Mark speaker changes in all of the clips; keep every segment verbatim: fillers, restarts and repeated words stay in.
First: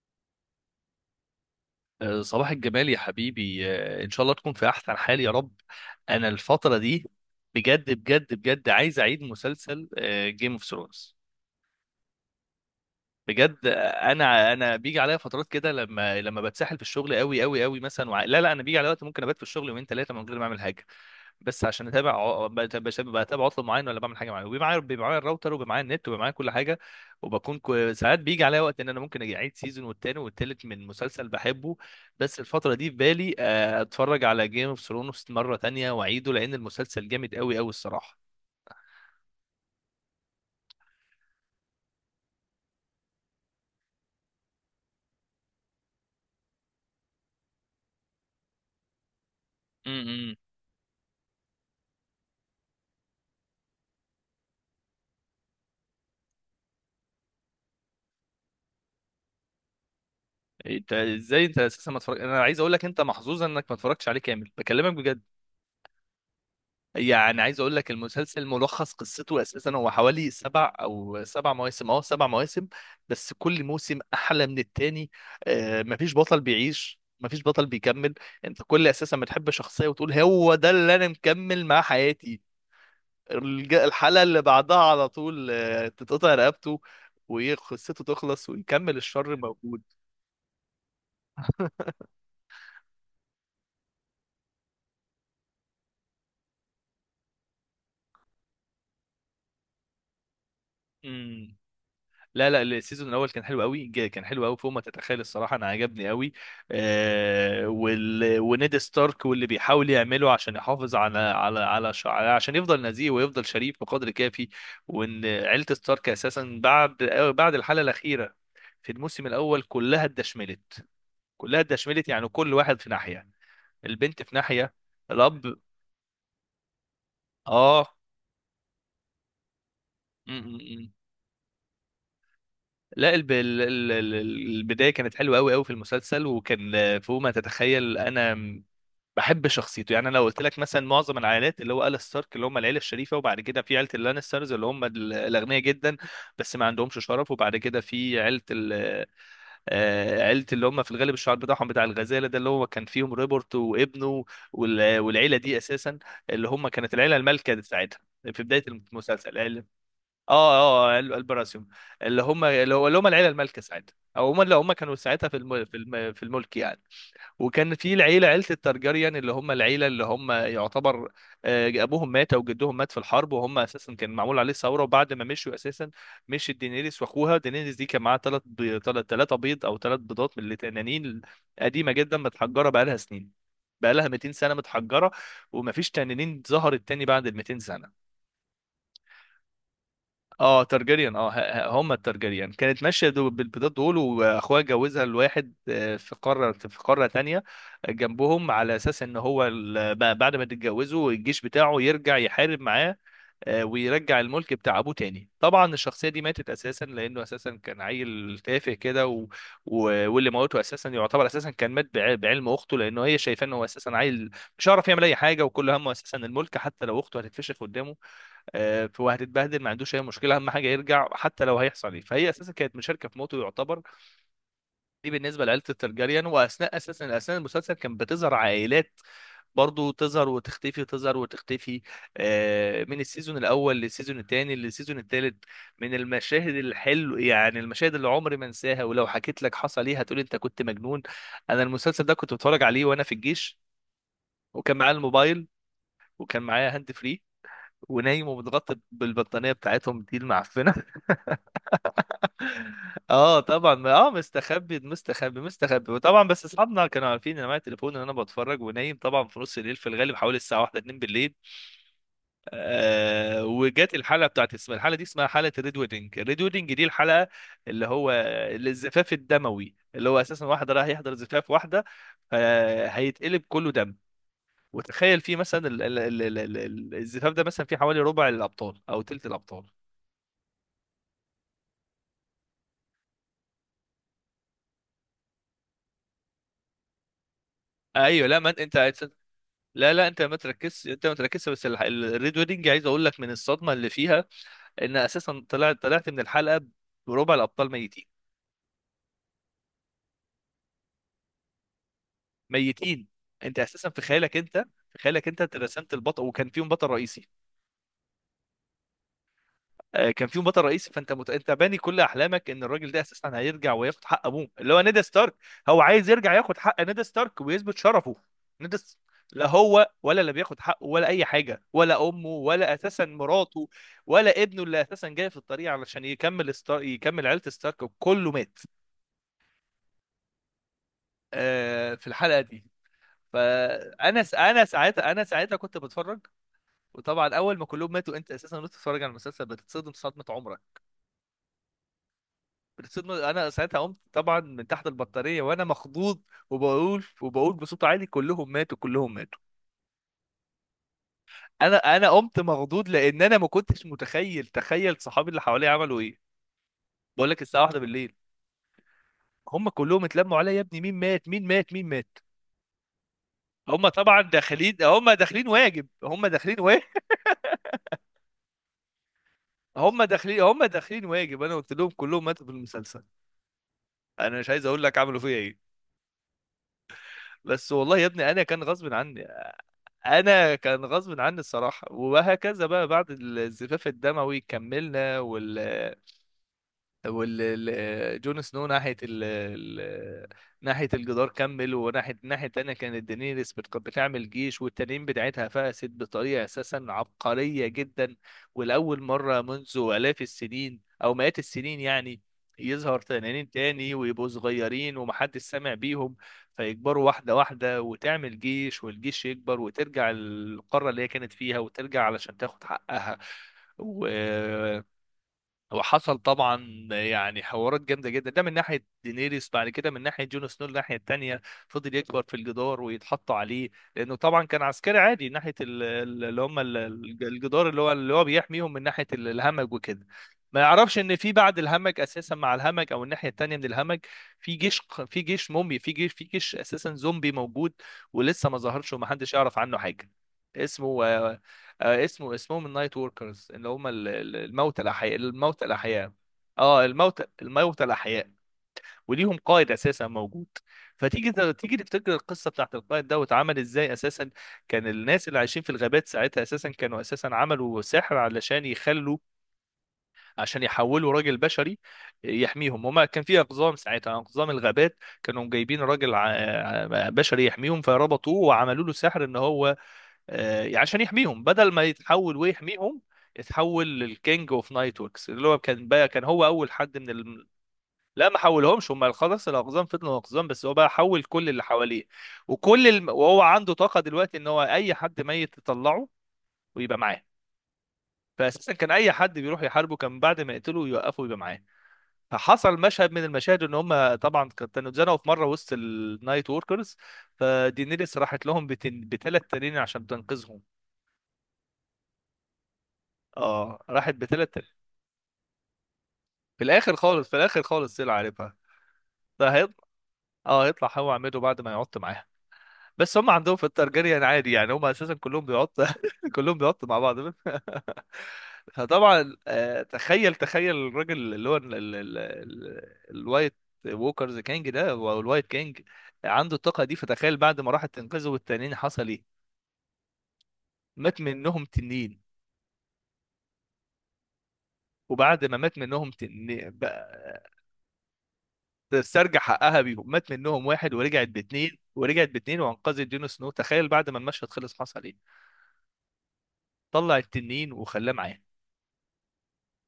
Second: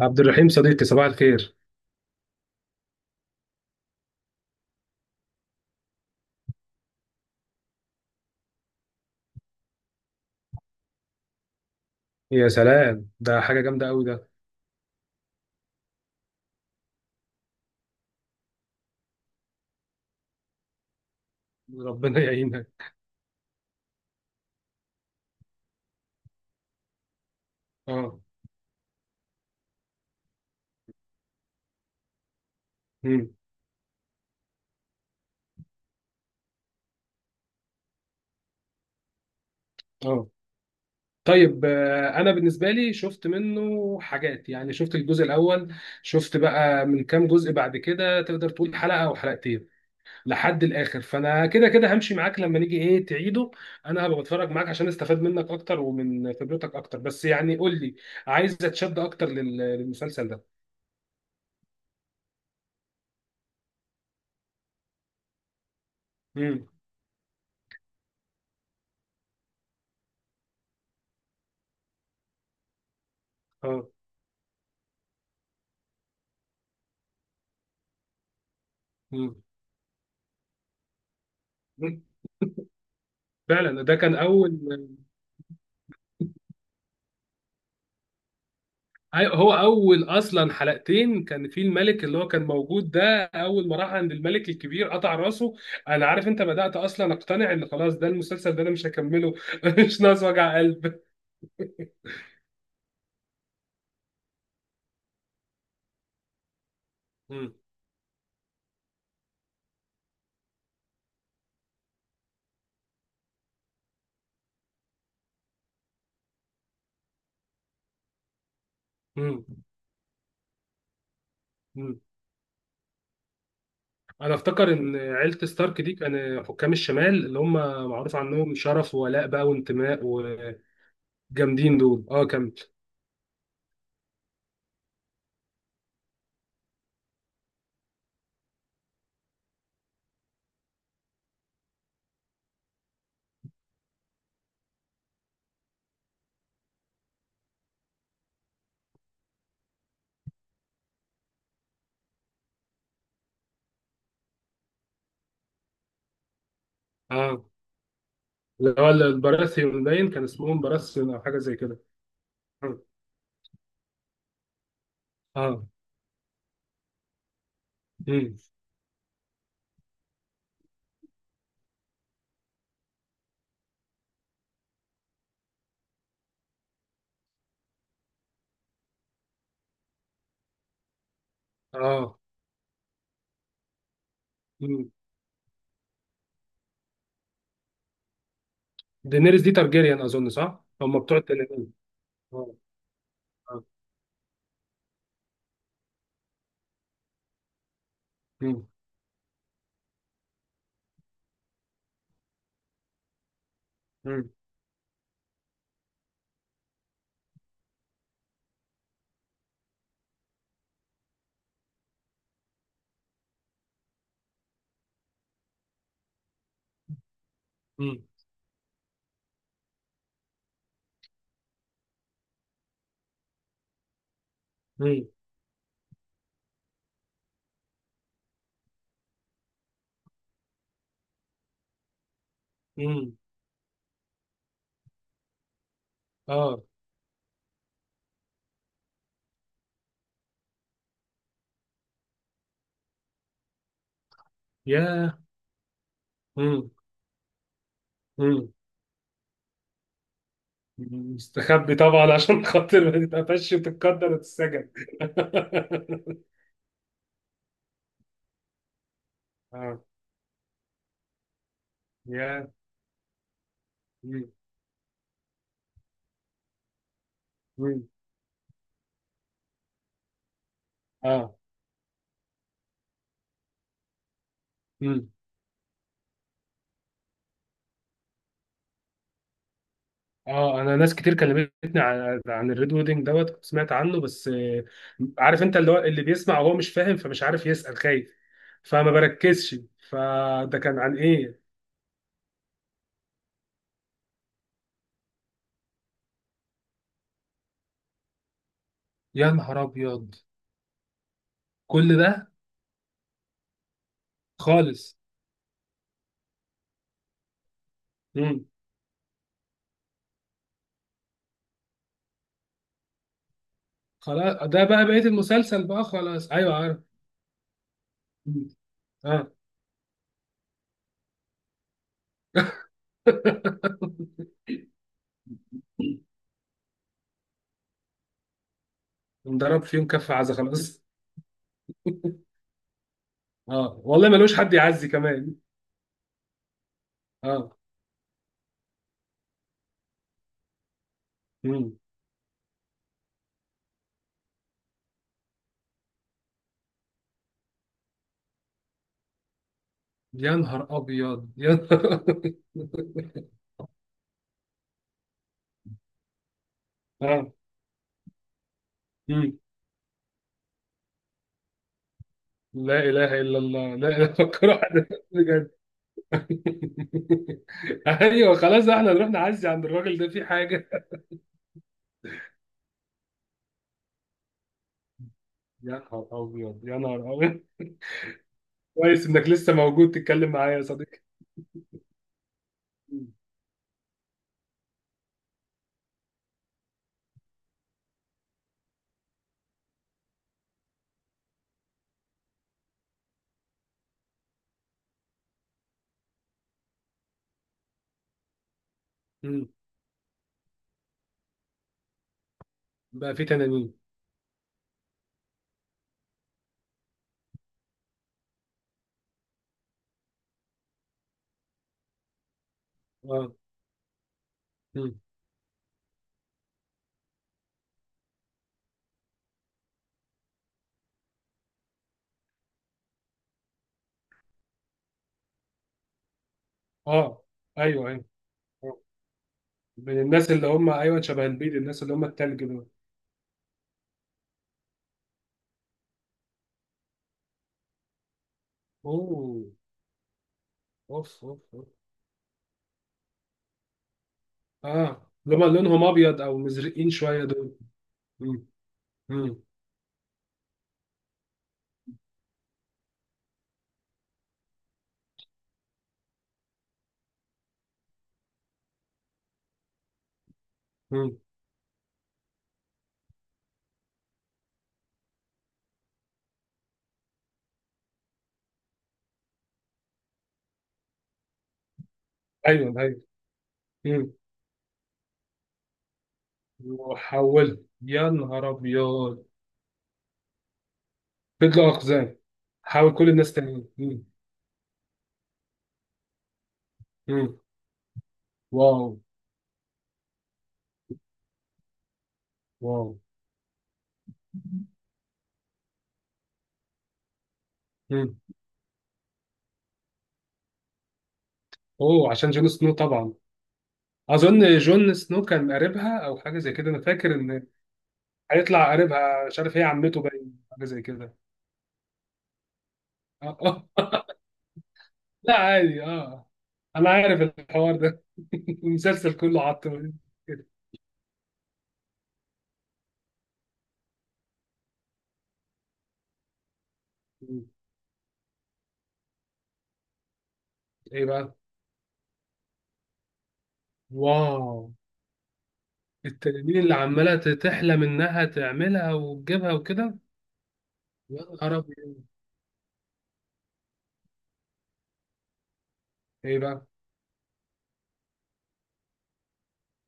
Speaker 1: عبد الرحيم صديقي، صباح الخير.
Speaker 2: آه، صباح الجمال يا حبيبي، آه، ان شاء الله تكون في احسن حال يا رب. انا الفتره دي بجد بجد بجد عايز اعيد مسلسل جيم اوف ثرونز.
Speaker 1: يا سلام، ده
Speaker 2: بجد.
Speaker 1: حاجة جامدة قوي ده.
Speaker 2: انا انا بيجي عليا فترات كده، لما لما بتسحل في الشغل قوي قوي قوي مثلا وع... لا، لا، انا بيجي عليا وقت ممكن ابات في الشغل يومين ثلاثه من غير ما اعمل حاجه، بس عشان اتابع
Speaker 1: ربنا
Speaker 2: ع- بت-
Speaker 1: يعينك.
Speaker 2: بش- بتابع عطل معين، ولا بعمل حاجه معينه، وبيبقى معايا بيبقى معايا الراوتر، وبيبقى معايا النت، وبيبقى معايا كل حاجه. وبكون كو... ساعات
Speaker 1: اه.
Speaker 2: بيجي عليا وقت ان انا ممكن اجي اعيد سيزون والتاني والتالت من مسلسل بحبه. بس الفتره دي في
Speaker 1: امم
Speaker 2: بالي آه، اتفرج على جيم اوف ثرونز مره تانية واعيده، لان المسلسل جامد قوي قوي الصراحه.
Speaker 1: اه. طيب، آه، انا بالنسبة لي شفت منه حاجات. يعني شفت الجزء الاول. شفت بقى من كام جزء بعد كده، تقدر تقول حلقة او حلقتين، لحد الاخر. فانا كده كده همشي معاك لما نيجي ايه تعيده. انا هبقى بتفرج معاك عشان استفاد منك اكتر ومن خبرتك اكتر، بس يعني قول لي، عايز اتشد اكتر لل- للمسلسل ده.
Speaker 2: انت ازاي انت اساسا ما اتفرج، انا عايز اقول لك انت محظوظ انك ما اتفرجتش عليه كامل، بكلمك بجد.
Speaker 1: امم
Speaker 2: يعني عايز اقول لك المسلسل ملخص قصته اساسا هو حوالي سبع او سبع مواسم، اه سبع مواسم، بس كل
Speaker 1: اه.
Speaker 2: موسم احلى من التاني. آه مفيش بطل بيعيش، مفيش بطل بيكمل، انت كل اساسا
Speaker 1: امم
Speaker 2: بتحب شخصية وتقول هو ده اللي انا مكمل مع حياتي، الج-
Speaker 1: فعلا ده كان
Speaker 2: الحلقة اللي
Speaker 1: اول.
Speaker 2: بعدها على طول آه، تتقطع رقبته، وقصته تخلص، ويكمل
Speaker 1: أيوة،
Speaker 2: الشر
Speaker 1: هو
Speaker 2: موجود.
Speaker 1: اول اصلا حلقتين كان في الملك اللي هو كان موجود ده. اول ما راح عند الملك الكبير قطع راسه. انا عارف، انت بدأت اصلا اقتنع ان خلاص ده المسلسل ده انا مش هكمله. مش ناقص وجع قلب.
Speaker 2: لا، لا، السيزون الاول كان حلو قوي، جا- كان حلو قوي فوق ما تتخيل الصراحه، انا عجبني قوي.
Speaker 1: مم.
Speaker 2: آه وال... ونيد ستارك واللي بيحاول يعمله عشان يحافظ على على على ش... عشان يفضل نزيه ويفضل شريف بقدر كافي. وان عيله ستارك اساسا بعد بعد الحلقه الاخيره في الموسم
Speaker 1: مم.
Speaker 2: الاول كلها اتدشملت، كلها
Speaker 1: مم.
Speaker 2: اتدشملت، يعني كل واحد في ناحيه، البنت في
Speaker 1: انا افتكر
Speaker 2: ناحيه،
Speaker 1: ان عيلة
Speaker 2: الاب.
Speaker 1: ستارك دي كان حكام الشمال اللي هم
Speaker 2: اه
Speaker 1: معروف عنهم شرف وولاء بقى وانتماء، وجامدين دول. اه، كمل.
Speaker 2: لا، الب... ال- ال- ال- البدايه كانت حلوه قوي قوي في المسلسل، وكان آه، فوق ما تتخيل. انا م- بحب شخصيته، يعني انا لو قلت لك مثلا معظم العائلات اللي هو آل ستارك اللي هم العيله الشريفه، وبعد كده في عيله اللانسترز اللي هم ال- الاغنياء جدا بس ما عندهمش شرف، وبعد كده في عيله ال... آه، عيله اللي هم في الغالب الشعار بتاعهم بتاع الغزاله، ده اللي هو كان فيهم ريبورت وابنه. وال... والعيله دي اساسا اللي هم كانت العيله
Speaker 1: اه،
Speaker 2: المالكه بتاعتها في بدايه
Speaker 1: اللي هو
Speaker 2: المسلسل.
Speaker 1: البراثيون، باين كان اسمهم
Speaker 2: اه اه ال-
Speaker 1: براثيون او حاجة زي
Speaker 2: البراسيوم،
Speaker 1: كده.
Speaker 2: اللي هم اللي
Speaker 1: مم.
Speaker 2: هو اللي هم العيله المالكه ساعتها، او هم اللي هم كانوا ساعتها في الم...
Speaker 1: اه.
Speaker 2: في الم... في الملك يعني. وكان في العيله
Speaker 1: مم.
Speaker 2: عيله الترجريان، اللي هم العيله، اللي هم يعتبر آه، ابوهم مات او جدهم مات في الحرب، وهم اساسا كان معمول عليه ثوره، وبعد ما مشوا اساسا، مشي دينيريس واخوها. دينيريس دي كان معاها ثلاث بي... ثلاثه بيض او ثلاث بيضات من اللي تنانين قديمه جدا
Speaker 1: اه.
Speaker 2: متحجره بقى لها سنين، بقى لها ميتين سنه
Speaker 1: مم.
Speaker 2: متحجره، ومفيش تنانين ظهرت تاني بعد ال ميتين سنه.
Speaker 1: دينيريس دي تارجيريان، اظن
Speaker 2: اه
Speaker 1: صح، هم
Speaker 2: ترجريان،
Speaker 1: بتوع
Speaker 2: اه ه- ه-
Speaker 1: التنانين.
Speaker 2: هم الترجريان
Speaker 1: اه.
Speaker 2: كانت ماشيه دو
Speaker 1: اه.
Speaker 2: بالبيضات دول، واخوها جوزها لواحد آه، في قاره في قاره تانية جنبهم،
Speaker 1: مم.
Speaker 2: على اساس ان هو ال- ب- بعد ما تتجوزوا الجيش بتاعه يرجع يحارب معاه، آه، ويرجع
Speaker 1: مم.
Speaker 2: الملك بتاع ابوه تاني. طبعا الشخصيه دي ماتت اساسا، لانه اساسا كان عيل تافه كده و... و... واللي موته اساسا يعتبر اساسا كان مات بع- بعلم اخته، لانه هي شايفاه انه هو اساسا عيل مش عارف يعمل اي حاجه، وكل همه اساسا الملك، حتى لو اخته هتتفشخ قدامه
Speaker 1: مم.
Speaker 2: آه، ف- وهتتبهدل، ما عندوش اي مشكله، اهم حاجه يرجع حتى لو هيحصل ايه. فهي اساسا كانت مشاركه في موته يعتبر.
Speaker 1: مم.
Speaker 2: دي بالنسبه لعائله الترجريان. واثناء اساسا اثناء المسلسل كان بتظهر عائلات برضو، تظهر وتختفي، تظهر وتختفي، آه، من
Speaker 1: مم.
Speaker 2: السيزون الاول للسيزون الثاني للسيزون الثالث. من المشاهد
Speaker 1: اه.
Speaker 2: الحلو، يعني المشاهد اللي عمري ما انساها، ولو حكيت لك حصل ايه هتقول انت كنت مجنون. انا المسلسل ده كنت بتفرج عليه وانا في الجيش، وكان معايا
Speaker 1: ياه.
Speaker 2: الموبايل، وكان
Speaker 1: مم.
Speaker 2: معايا هاند فري، ونايم
Speaker 1: مم.
Speaker 2: ومتغطى بالبطانيه بتاعتهم دي المعفنه.
Speaker 1: مستخبي طبعا عشان خاطر ما
Speaker 2: اه
Speaker 1: تتقفش
Speaker 2: طبعا، ما- اه
Speaker 1: وتتقدر وتتسجن.
Speaker 2: مستخبي مستخبي مستخبي، وطبعا بس اصحابنا كانوا عارفين ان معايا تليفون، ان انا بتفرج ونايم، طبعا في نص الليل،
Speaker 1: اه.
Speaker 2: في الغالب حوالي الساعه واحدة اتنين بالليل.
Speaker 1: ياه.
Speaker 2: آه وجت الحلقه
Speaker 1: مم.
Speaker 2: بتاعت اسمها، الحلقه دي اسمها حلقه الريد ويدنج، الريد ويدنج دي الحلقه
Speaker 1: مم.
Speaker 2: اللي هو الزفاف الدموي، اللي هو اساسا واحد رايح يحضر
Speaker 1: اه.
Speaker 2: زفاف واحده آه، هيتقلب كله دم.
Speaker 1: مم.
Speaker 2: وتخيل فيه مثلا ال- ال- ال- ال- ال- الزفاف ده مثلا فيه حوالي ربع الابطال او تلت الابطال.
Speaker 1: اه. انا ناس كتير كلمتني عن عن الريد ويدنج دوت، كنت سمعت عنه بس، آه، عارف انت اللي هو اللي بيسمع وهو مش فاهم، فمش عارف يسأل، خايف،
Speaker 2: ايوه، لا، ما انت،
Speaker 1: فما بركزش.
Speaker 2: لا، لا، انت ما
Speaker 1: فده كان
Speaker 2: تركزش،
Speaker 1: عن
Speaker 2: انت ما
Speaker 1: ايه؟
Speaker 2: تركزش، بس الح- ال- الريد ويدنج عايز اقول لك من الصدمه اللي فيها، ان اساسا طلعت طلعت من الحلقه بربع الابطال ميتين،
Speaker 1: يا نهار ابيض. كل ده؟
Speaker 2: ميتين، انت اساسا في خيالك انت
Speaker 1: خالص.
Speaker 2: في خيالك انت رسمت البطل، وكان فيهم بطل رئيسي
Speaker 1: مم.
Speaker 2: آه، كان فيهم بطل رئيسي، فانت مت... انت باني كل احلامك ان الراجل ده اساسا هيرجع وياخد حق ابوه
Speaker 1: خلاص، ده
Speaker 2: اللي هو
Speaker 1: بقى
Speaker 2: نيد
Speaker 1: بقية
Speaker 2: ستارك،
Speaker 1: المسلسل،
Speaker 2: هو
Speaker 1: بقى
Speaker 2: عايز يرجع
Speaker 1: خلاص، ايوه
Speaker 2: ياخد
Speaker 1: عارف.
Speaker 2: حق نيد ستارك ويثبت شرفه.
Speaker 1: مم.
Speaker 2: نيد س-
Speaker 1: اه.
Speaker 2: لا هو، ولا اللي بياخد حقه، ولا اي حاجه، ولا امه، ولا اساسا مراته، ولا ابنه اللي اساسا جاي في الطريق علشان يكمل ستار... يكمل عيله ستارك، كله مات
Speaker 1: انضرب فيهم كف عزة، خلاص.
Speaker 2: آه، في الحلقه دي.
Speaker 1: اه والله،
Speaker 2: فانا س...
Speaker 1: ملوش حد
Speaker 2: انا
Speaker 1: يعزي
Speaker 2: ساعتها انا
Speaker 1: كمان.
Speaker 2: ساعتها كنت بتفرج، وطبعا
Speaker 1: اه.
Speaker 2: اول ما كلهم ماتوا، انت اساسا وانت بتتفرج على المسلسل، بتتصدم صدمه عمرك.
Speaker 1: مم.
Speaker 2: صرنا- انا ساعتها قمت طبعا من تحت البطاريه وانا مخضوض، وبقول وبقول بصوت عالي: كلهم ماتوا، كلهم ماتوا.
Speaker 1: يا نهار ابيض، يا نهار
Speaker 2: انا انا
Speaker 1: أبيض.
Speaker 2: قمت مخضوض، لان انا ما كنتش متخيل. تخيل صحابي اللي حواليا عملوا ايه، بقول
Speaker 1: اه.
Speaker 2: لك الساعه واحدة بالليل،
Speaker 1: مم.
Speaker 2: هم كلهم اتلموا عليا: يا ابني مين مات، مين مات، مين مات؟
Speaker 1: لا اله الا الله.
Speaker 2: هم
Speaker 1: لا اله
Speaker 2: طبعا
Speaker 1: فكر
Speaker 2: داخلين،
Speaker 1: واحد
Speaker 2: هم داخلين
Speaker 1: بجد.
Speaker 2: واجب، هم داخلين واجب،
Speaker 1: ايوه، خلاص، احنا نروح نعزي عند الراجل
Speaker 2: هم
Speaker 1: ده في
Speaker 2: داخلين، هم
Speaker 1: حاجه.
Speaker 2: داخلين واجب. انا قلت لهم كلهم ماتوا في المسلسل، انا مش عايز اقول لك عملوا فيا ايه.
Speaker 1: يا نهار ابيض، يا نهار ابيض.
Speaker 2: بس والله يا ابني، انا كان غصب
Speaker 1: كويس
Speaker 2: عني،
Speaker 1: انك لسه موجود تتكلم
Speaker 2: انا
Speaker 1: معايا يا
Speaker 2: كان
Speaker 1: صديقي.
Speaker 2: غصب عني الصراحه. وهكذا بقى بعد الزفاف الدموي كملنا، وال وال ال- جون سنو ناحية ال ال- ناحية الجدار كمل، وناحية الناحية التانية كانت دينيريس بت- بتعمل جيش، والتنين بتاعتها فقست بطريقة أساسا عبقرية جدا، ولأول مرة
Speaker 1: مم.
Speaker 2: منذ آلاف السنين أو مئات السنين يعني يظهر
Speaker 1: بقى في
Speaker 2: تنانين
Speaker 1: تنانين؟
Speaker 2: تاني، ويبقوا صغيرين ومحدش سامع بيهم، فيكبروا واحدة واحدة، وتعمل جيش، والجيش يكبر، وترجع القارة اللي هي كانت فيها، وترجع علشان تاخد حقها
Speaker 1: اه.
Speaker 2: و
Speaker 1: مم.
Speaker 2: وحصل طبعا يعني حوارات جامده جدا، ده من ناحيه دينيريس. بعد كده من ناحيه جون سنو، الناحيه التانيه، فضل يكبر في الجدار ويتحط عليه، لانه طبعا كان عسكري عادي ناحيه ال- ال- اللي هم ال- ال-
Speaker 1: اه.
Speaker 2: الجدار، اللي
Speaker 1: ايوه
Speaker 2: هو
Speaker 1: ايوه.
Speaker 2: اللي هو بيحميهم
Speaker 1: آه.
Speaker 2: من ناحيه ال- الهمج
Speaker 1: من
Speaker 2: وكده.
Speaker 1: الناس اللي
Speaker 2: ما
Speaker 1: هم،
Speaker 2: يعرفش
Speaker 1: ايوه،
Speaker 2: ان
Speaker 1: شبه
Speaker 2: في
Speaker 1: البيض،
Speaker 2: بعد
Speaker 1: الناس اللي
Speaker 2: الهمج
Speaker 1: هم
Speaker 2: اساسا،
Speaker 1: التلج
Speaker 2: مع
Speaker 1: دول.
Speaker 2: الهمج او الناحيه التانيه من الهمج، في جيش، في جيش مومي، في جيش، في جيش اساسا زومبي موجود، ولسه ما ظهرش ومحدش
Speaker 1: اوه،
Speaker 2: يعرف عنه حاجه. اسمه
Speaker 1: اوف اوف اوف.
Speaker 2: آه، اسمه اسمهم النايت وركرز، اللي هم ال- ال- الموتى
Speaker 1: اه،
Speaker 2: الاحياء،
Speaker 1: اللي هم
Speaker 2: الموتى
Speaker 1: لونهم
Speaker 2: الاحياء.
Speaker 1: ابيض او
Speaker 2: اه
Speaker 1: مزرقين
Speaker 2: الموتى
Speaker 1: شويه دول.
Speaker 2: الموتى الاحياء،
Speaker 1: مم.
Speaker 2: وليهم
Speaker 1: مم.
Speaker 2: قائد اساسا موجود. فتيجي ت- تيجي تفتكر القصه بتاعت القائد ده واتعمل ازاي اساسا. كان الناس اللي عايشين في الغابات ساعتها اساسا كانوا اساسا عملوا سحر، علشان يخلوا، عشان يحولوا
Speaker 1: مم.
Speaker 2: راجل بشري يحميهم. هما كان في اقزام ساعتها، اقزام الغابات كانوا جايبين راجل ع- ع- بشري يحميهم، فربطوه وعملوا له سحر، ان هو آه، يعني عشان يحميهم، بدل ما يتحول
Speaker 1: ايوه
Speaker 2: ويحميهم،
Speaker 1: ايوه.
Speaker 2: اتحول
Speaker 1: مم.
Speaker 2: للكينج اوف نايت وركس، اللي هو كان بقى كان هو اول حد من ال...
Speaker 1: وحولت؟ يا
Speaker 2: لا، ما
Speaker 1: نهار
Speaker 2: حولهمش، هم
Speaker 1: ابيض.
Speaker 2: خلاص الاقزام فضلوا اقزام، بس هو بقى حول كل اللي
Speaker 1: فضلوا
Speaker 2: حواليه.
Speaker 1: اقزام.
Speaker 2: وكل
Speaker 1: حاول
Speaker 2: الم...
Speaker 1: كل الناس
Speaker 2: وهو
Speaker 1: تانيين.
Speaker 2: عنده طاقه
Speaker 1: مم.
Speaker 2: دلوقتي، ان هو اي حد ميت يطلعه ويبقى معاه.
Speaker 1: مم.
Speaker 2: فاساسا
Speaker 1: واو.
Speaker 2: كان اي حد بيروح يحاربه، كان بعد ما يقتله يوقفه ويبقى معاه. فحصل
Speaker 1: واو.
Speaker 2: مشهد من المشاهد، ان هم طبعا كانوا اتزنقوا في مره وسط النايت وركرز،
Speaker 1: مم.
Speaker 2: فدينيريس راحت لهم بتن... بثلاث تنين عشان تنقذهم.
Speaker 1: اوه، عشان جون سنو طبعا.
Speaker 2: اه راحت بثلاث.
Speaker 1: اظن جون سنو كان قريبها او حاجه زي
Speaker 2: في
Speaker 1: كده، انا
Speaker 2: الاخر
Speaker 1: فاكر
Speaker 2: خالص، في
Speaker 1: ان
Speaker 2: الاخر خالص طلع عارفها.
Speaker 1: هيطلع قريبها، مش
Speaker 2: ده
Speaker 1: عارف، هي
Speaker 2: هيطلع،
Speaker 1: عمته باين حاجه
Speaker 2: اه
Speaker 1: زي
Speaker 2: هيطلع هو
Speaker 1: كده.
Speaker 2: عمته بعد ما يقعد معاها، بس هم
Speaker 1: اه.
Speaker 2: عندهم في
Speaker 1: آه.
Speaker 2: الترجريان عادي، يعني هم اساسا
Speaker 1: لا
Speaker 2: كلهم
Speaker 1: عادي،
Speaker 2: بيقعدوا
Speaker 1: اه.
Speaker 2: كلهم بيقعدوا
Speaker 1: انا
Speaker 2: مع بعض
Speaker 1: عارف الحوار ده. المسلسل
Speaker 2: فطبعا
Speaker 1: كله
Speaker 2: آه،
Speaker 1: عطل.
Speaker 2: تخيل
Speaker 1: كده؟
Speaker 2: تخيل الراجل اللي هو ال- ال- ال- ال- الوايت ووكرز كينج ده، او الوايت كينج، عنده الطاقه دي. فتخيل بعد ما راحت تنقذه والتنين حصل ايه،
Speaker 1: ايه
Speaker 2: مات
Speaker 1: بقى؟
Speaker 2: منهم تنين.
Speaker 1: واو.
Speaker 2: وبعد ما مات منهم
Speaker 1: التنانين
Speaker 2: تنين
Speaker 1: اللي عماله تحلم انها تعملها
Speaker 2: تسترجع
Speaker 1: وتجيبها
Speaker 2: حقها
Speaker 1: وكده.
Speaker 2: بيهم، مات منهم واحد
Speaker 1: يا
Speaker 2: ورجعت
Speaker 1: نهار
Speaker 2: باتنين،
Speaker 1: ابيض.
Speaker 2: ورجعت باتنين وانقذت جون سنو. تخيل بعد ما المشهد خلص حصل ايه،
Speaker 1: ايه بقى؟
Speaker 2: طلع التنين وخلاه معاه،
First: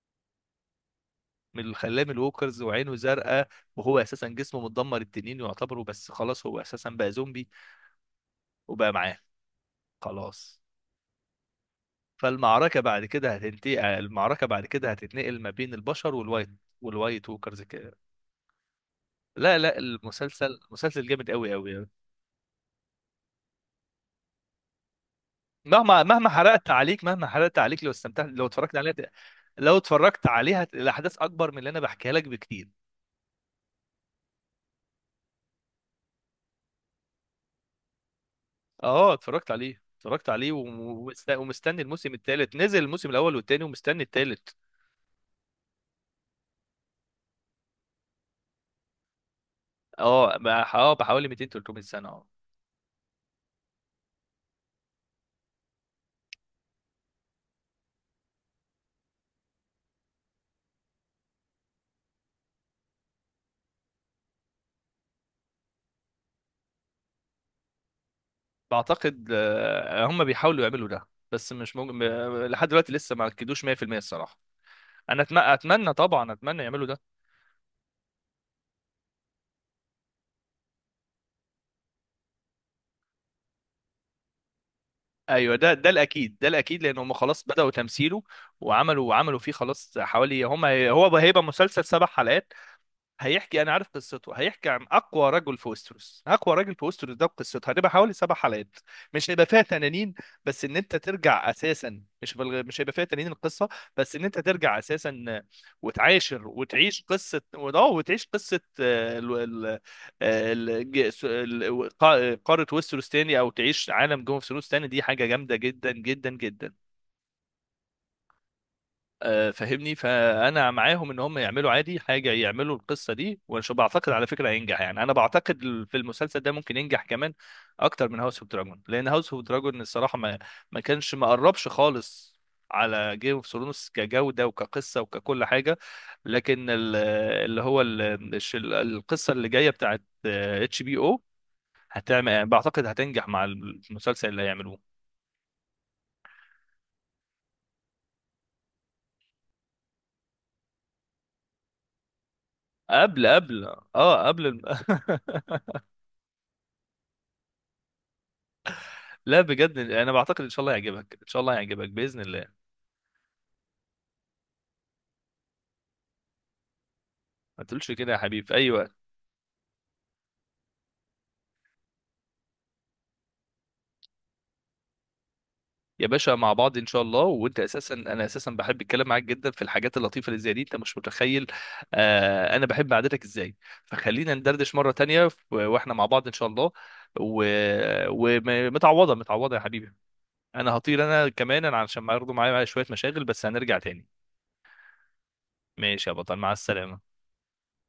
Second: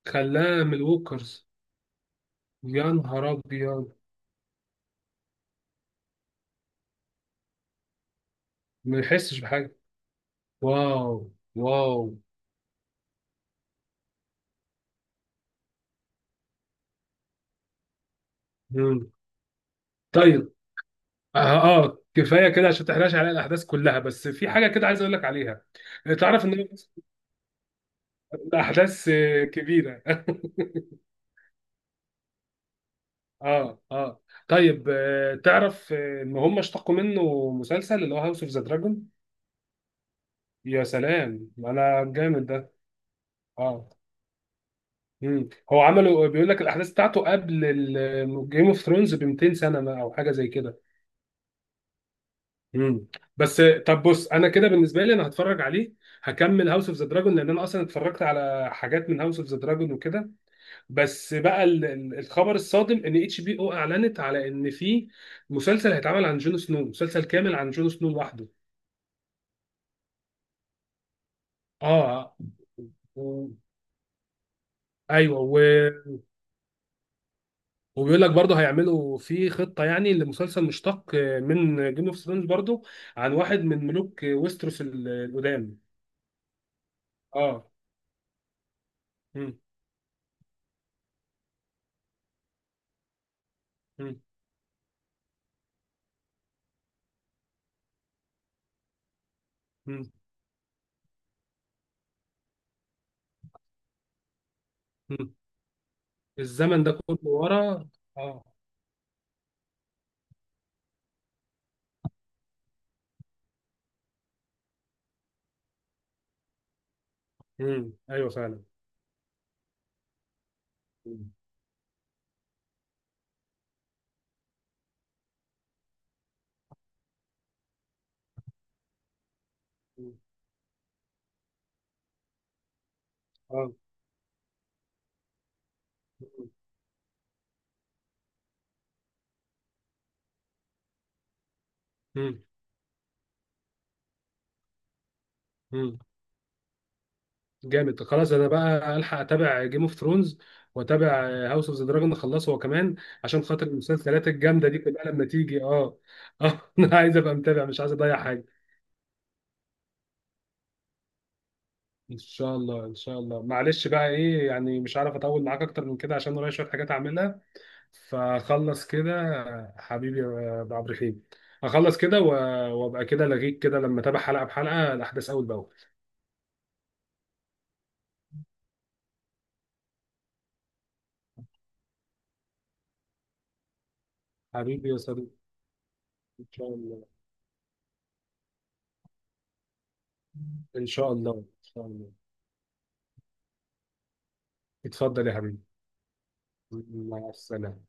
Speaker 1: خلاها من الوكرز.
Speaker 2: من خلاه من الووكرز
Speaker 1: يا
Speaker 2: وعينه
Speaker 1: نهار
Speaker 2: زرقاء،
Speaker 1: ابيض.
Speaker 2: وهو اساسا جسمه متدمر، التنين يعتبره بس خلاص، هو اساسا بقى زومبي وبقى
Speaker 1: ما
Speaker 2: معاه
Speaker 1: يحسش بحاجه.
Speaker 2: خلاص.
Speaker 1: واو. واو.
Speaker 2: فالمعركة بعد كده هتنتقل المعركة بعد كده هتتنقل ما بين البشر والوايت والوايت ووكرز كده.
Speaker 1: مم.
Speaker 2: لا، لا،
Speaker 1: طيب.
Speaker 2: المسلسل مسلسل جامد
Speaker 1: اه.
Speaker 2: قوي قوي.
Speaker 1: آه، كفايه كده عشان تحرقش على الاحداث كلها. بس في حاجه كده عايز اقول لك عليها.
Speaker 2: مهما
Speaker 1: آه،
Speaker 2: مهما
Speaker 1: تعرف ان
Speaker 2: حرقت عليك، مهما حرقت عليك، لو استمتعت، لو اتفرجت عليها
Speaker 1: الاحداث
Speaker 2: ت-
Speaker 1: آه،
Speaker 2: لو
Speaker 1: كبيره.
Speaker 2: اتفرجت عليها ت- الاحداث اكبر من اللي انا بحكيها لك بكتير.
Speaker 1: اه. اه. طيب، آه، تعرف آه، ان هم اشتقوا منه مسلسل اللي هو هاوس اوف ذا دراجون.
Speaker 2: اه اتفرجت عليه، اتفرجت عليه، وم-
Speaker 1: يا
Speaker 2: ومست-
Speaker 1: سلام،
Speaker 2: ومستني
Speaker 1: انا
Speaker 2: الموسم
Speaker 1: جامد
Speaker 2: الثالث.
Speaker 1: ده.
Speaker 2: نزل الموسم الاول والثاني،
Speaker 1: اه.
Speaker 2: ومستني الثالث.
Speaker 1: مم. هو عمله بيقول لك الاحداث بتاعته قبل جيم اوف ثرونز ب ميتين سنه ما- او حاجه
Speaker 2: اه
Speaker 1: زي
Speaker 2: بح-
Speaker 1: كده.
Speaker 2: اه بحوالي ميتين تلت ميه سنه. اه
Speaker 1: مم. بس، آه، طب بص، انا كده بالنسبه لي انا هتفرج عليه. هكمل هاوس اوف ذا دراجون، لان انا اصلا اتفرجت على حاجات من هاوس اوف ذا دراجون وكده. بس بقى ال- ال- الخبر الصادم ان اتش بي او اعلنت على ان في مسلسل هيتعمل عن جون سنو، مسلسل كامل عن جون سنو لوحده.
Speaker 2: بعتقد آه، هم بيحاولوا يعملوا ده، بس مش ممكن.
Speaker 1: اه.
Speaker 2: لحد دلوقتي لسه ما
Speaker 1: و...
Speaker 2: اكدوش ميه بالميه الصراحه. انا أتم-
Speaker 1: ايوه. و...
Speaker 2: اتمنى طبعا، اتمنى يعملوا ده.
Speaker 1: وبيقول لك برضه هيعملوا في خطه، يعني لمسلسل مشتق من جيم اوف ثرونز برضه، عن واحد من ملوك ويستروس ال-
Speaker 2: ايوه، ده
Speaker 1: القدام.
Speaker 2: ده الاكيد، ده الاكيد، لان هم خلاص
Speaker 1: اه.
Speaker 2: بداوا تمثيله، وعملوا وعملوا فيه
Speaker 1: مم.
Speaker 2: خلاص، حوالي هم هو هيبقى مسلسل سبع حلقات، هيحكي، انا عارف
Speaker 1: مم.
Speaker 2: قصته، هيحكي عن اقوى رجل في وستروس، اقوى راجل في وستروس. ده قصته هتبقى حوالي سبع حلقات، مش هيبقى فيها
Speaker 1: مم.
Speaker 2: تنانين. بس ان انت ترجع اساسا، مش بل... مش هيبقى فيها تنانين القصه، بس ان انت ترجع
Speaker 1: مم.
Speaker 2: اساسا، وتعاشر،
Speaker 1: الزمن ده
Speaker 2: وتعيش
Speaker 1: كله
Speaker 2: قصه، وده
Speaker 1: ورا.
Speaker 2: وتعيش
Speaker 1: اه.
Speaker 2: قصه آه، ال... ال... آه، ال... ج- س- ال... قا- قاره وستروس تاني، او تعيش عالم جوه اوف ثرونز تاني، دي حاجه جامده جدا جدا جدا.
Speaker 1: مم. ايوه فعلا.
Speaker 2: آه، فاهمني، فانا معاهم ان
Speaker 1: مم.
Speaker 2: هم يعملوا عادي حاجه، يعملوا القصه دي، وشو بعتقد على فكره هينجح، يعني انا بعتقد ال- في المسلسل ده ممكن ينجح كمان، اكتر من هاوس اوف دراجون، لان هاوس اوف دراجون الصراحه
Speaker 1: مم.
Speaker 2: ما ما كانش، ما قربش خالص على جيم اوف
Speaker 1: اه.
Speaker 2: ثرونز كجوده وكقصه وككل حاجه. لكن ال- اللي هو ال- الش- القصه اللي جايه بتاعت اتش بي او
Speaker 1: مم.
Speaker 2: هتعمل، بعتقد هتنجح مع المسلسل اللي هيعملوه،
Speaker 1: مم. جامد. خلاص انا بقى الحق اتابع جيم اوف ثرونز واتابع هاوس اوف ذا دراجون، اخلصه هو كمان،
Speaker 2: قبل
Speaker 1: عشان
Speaker 2: قبل
Speaker 1: خاطر
Speaker 2: اه
Speaker 1: المسلسلات
Speaker 2: قبل الم...
Speaker 1: الجامده دي كلها لما تيجي. اه. اه. انا عايز ابقى متابع، مش عايز اضيع حاجه.
Speaker 2: لا بجد، انا بعتقد ان شاء الله يعجبك، ان شاء الله يعجبك
Speaker 1: ان
Speaker 2: باذن الله.
Speaker 1: شاء الله، ان شاء الله. معلش بقى، ايه يعني، مش عارف اطول معاك اكتر من كده عشان ورايا شويه حاجات اعملها.
Speaker 2: ما تقولش كده يا حبيبي، في اي
Speaker 1: فخلص
Speaker 2: وقت.
Speaker 1: كده. حبيبي يا ابو عبد الرحيم. اخلص كده و- وابقى كده لغيك كده لما اتابع حلقه بحلقه الاحداث اول باول.
Speaker 2: يا باشا، مع بعض ان شاء الله. وانت اساسا انا اساسا بحب الكلام معاك جدا في الحاجات اللطيفه اللي زي دي، انت مش متخيل، آه انا بحب قعدتك ازاي. فخلينا ندردش
Speaker 1: حبيبي
Speaker 2: مره
Speaker 1: يا
Speaker 2: تانية
Speaker 1: صديقي.
Speaker 2: و- واحنا مع بعض ان
Speaker 1: ان
Speaker 2: شاء الله.
Speaker 1: شاء الله،
Speaker 2: ومتعوضه متعوضه يا حبيبي، انا
Speaker 1: ان
Speaker 2: هطير
Speaker 1: شاء
Speaker 2: انا
Speaker 1: الله. ان
Speaker 2: كمان، انا
Speaker 1: شاء
Speaker 2: علشان
Speaker 1: الله.
Speaker 2: برضه معايا معايا شويه مشاغل، بس هنرجع تاني.
Speaker 1: اتفضل يا حبيبي.
Speaker 2: ماشي يا بطل، مع السلامه.
Speaker 1: مع السلامة.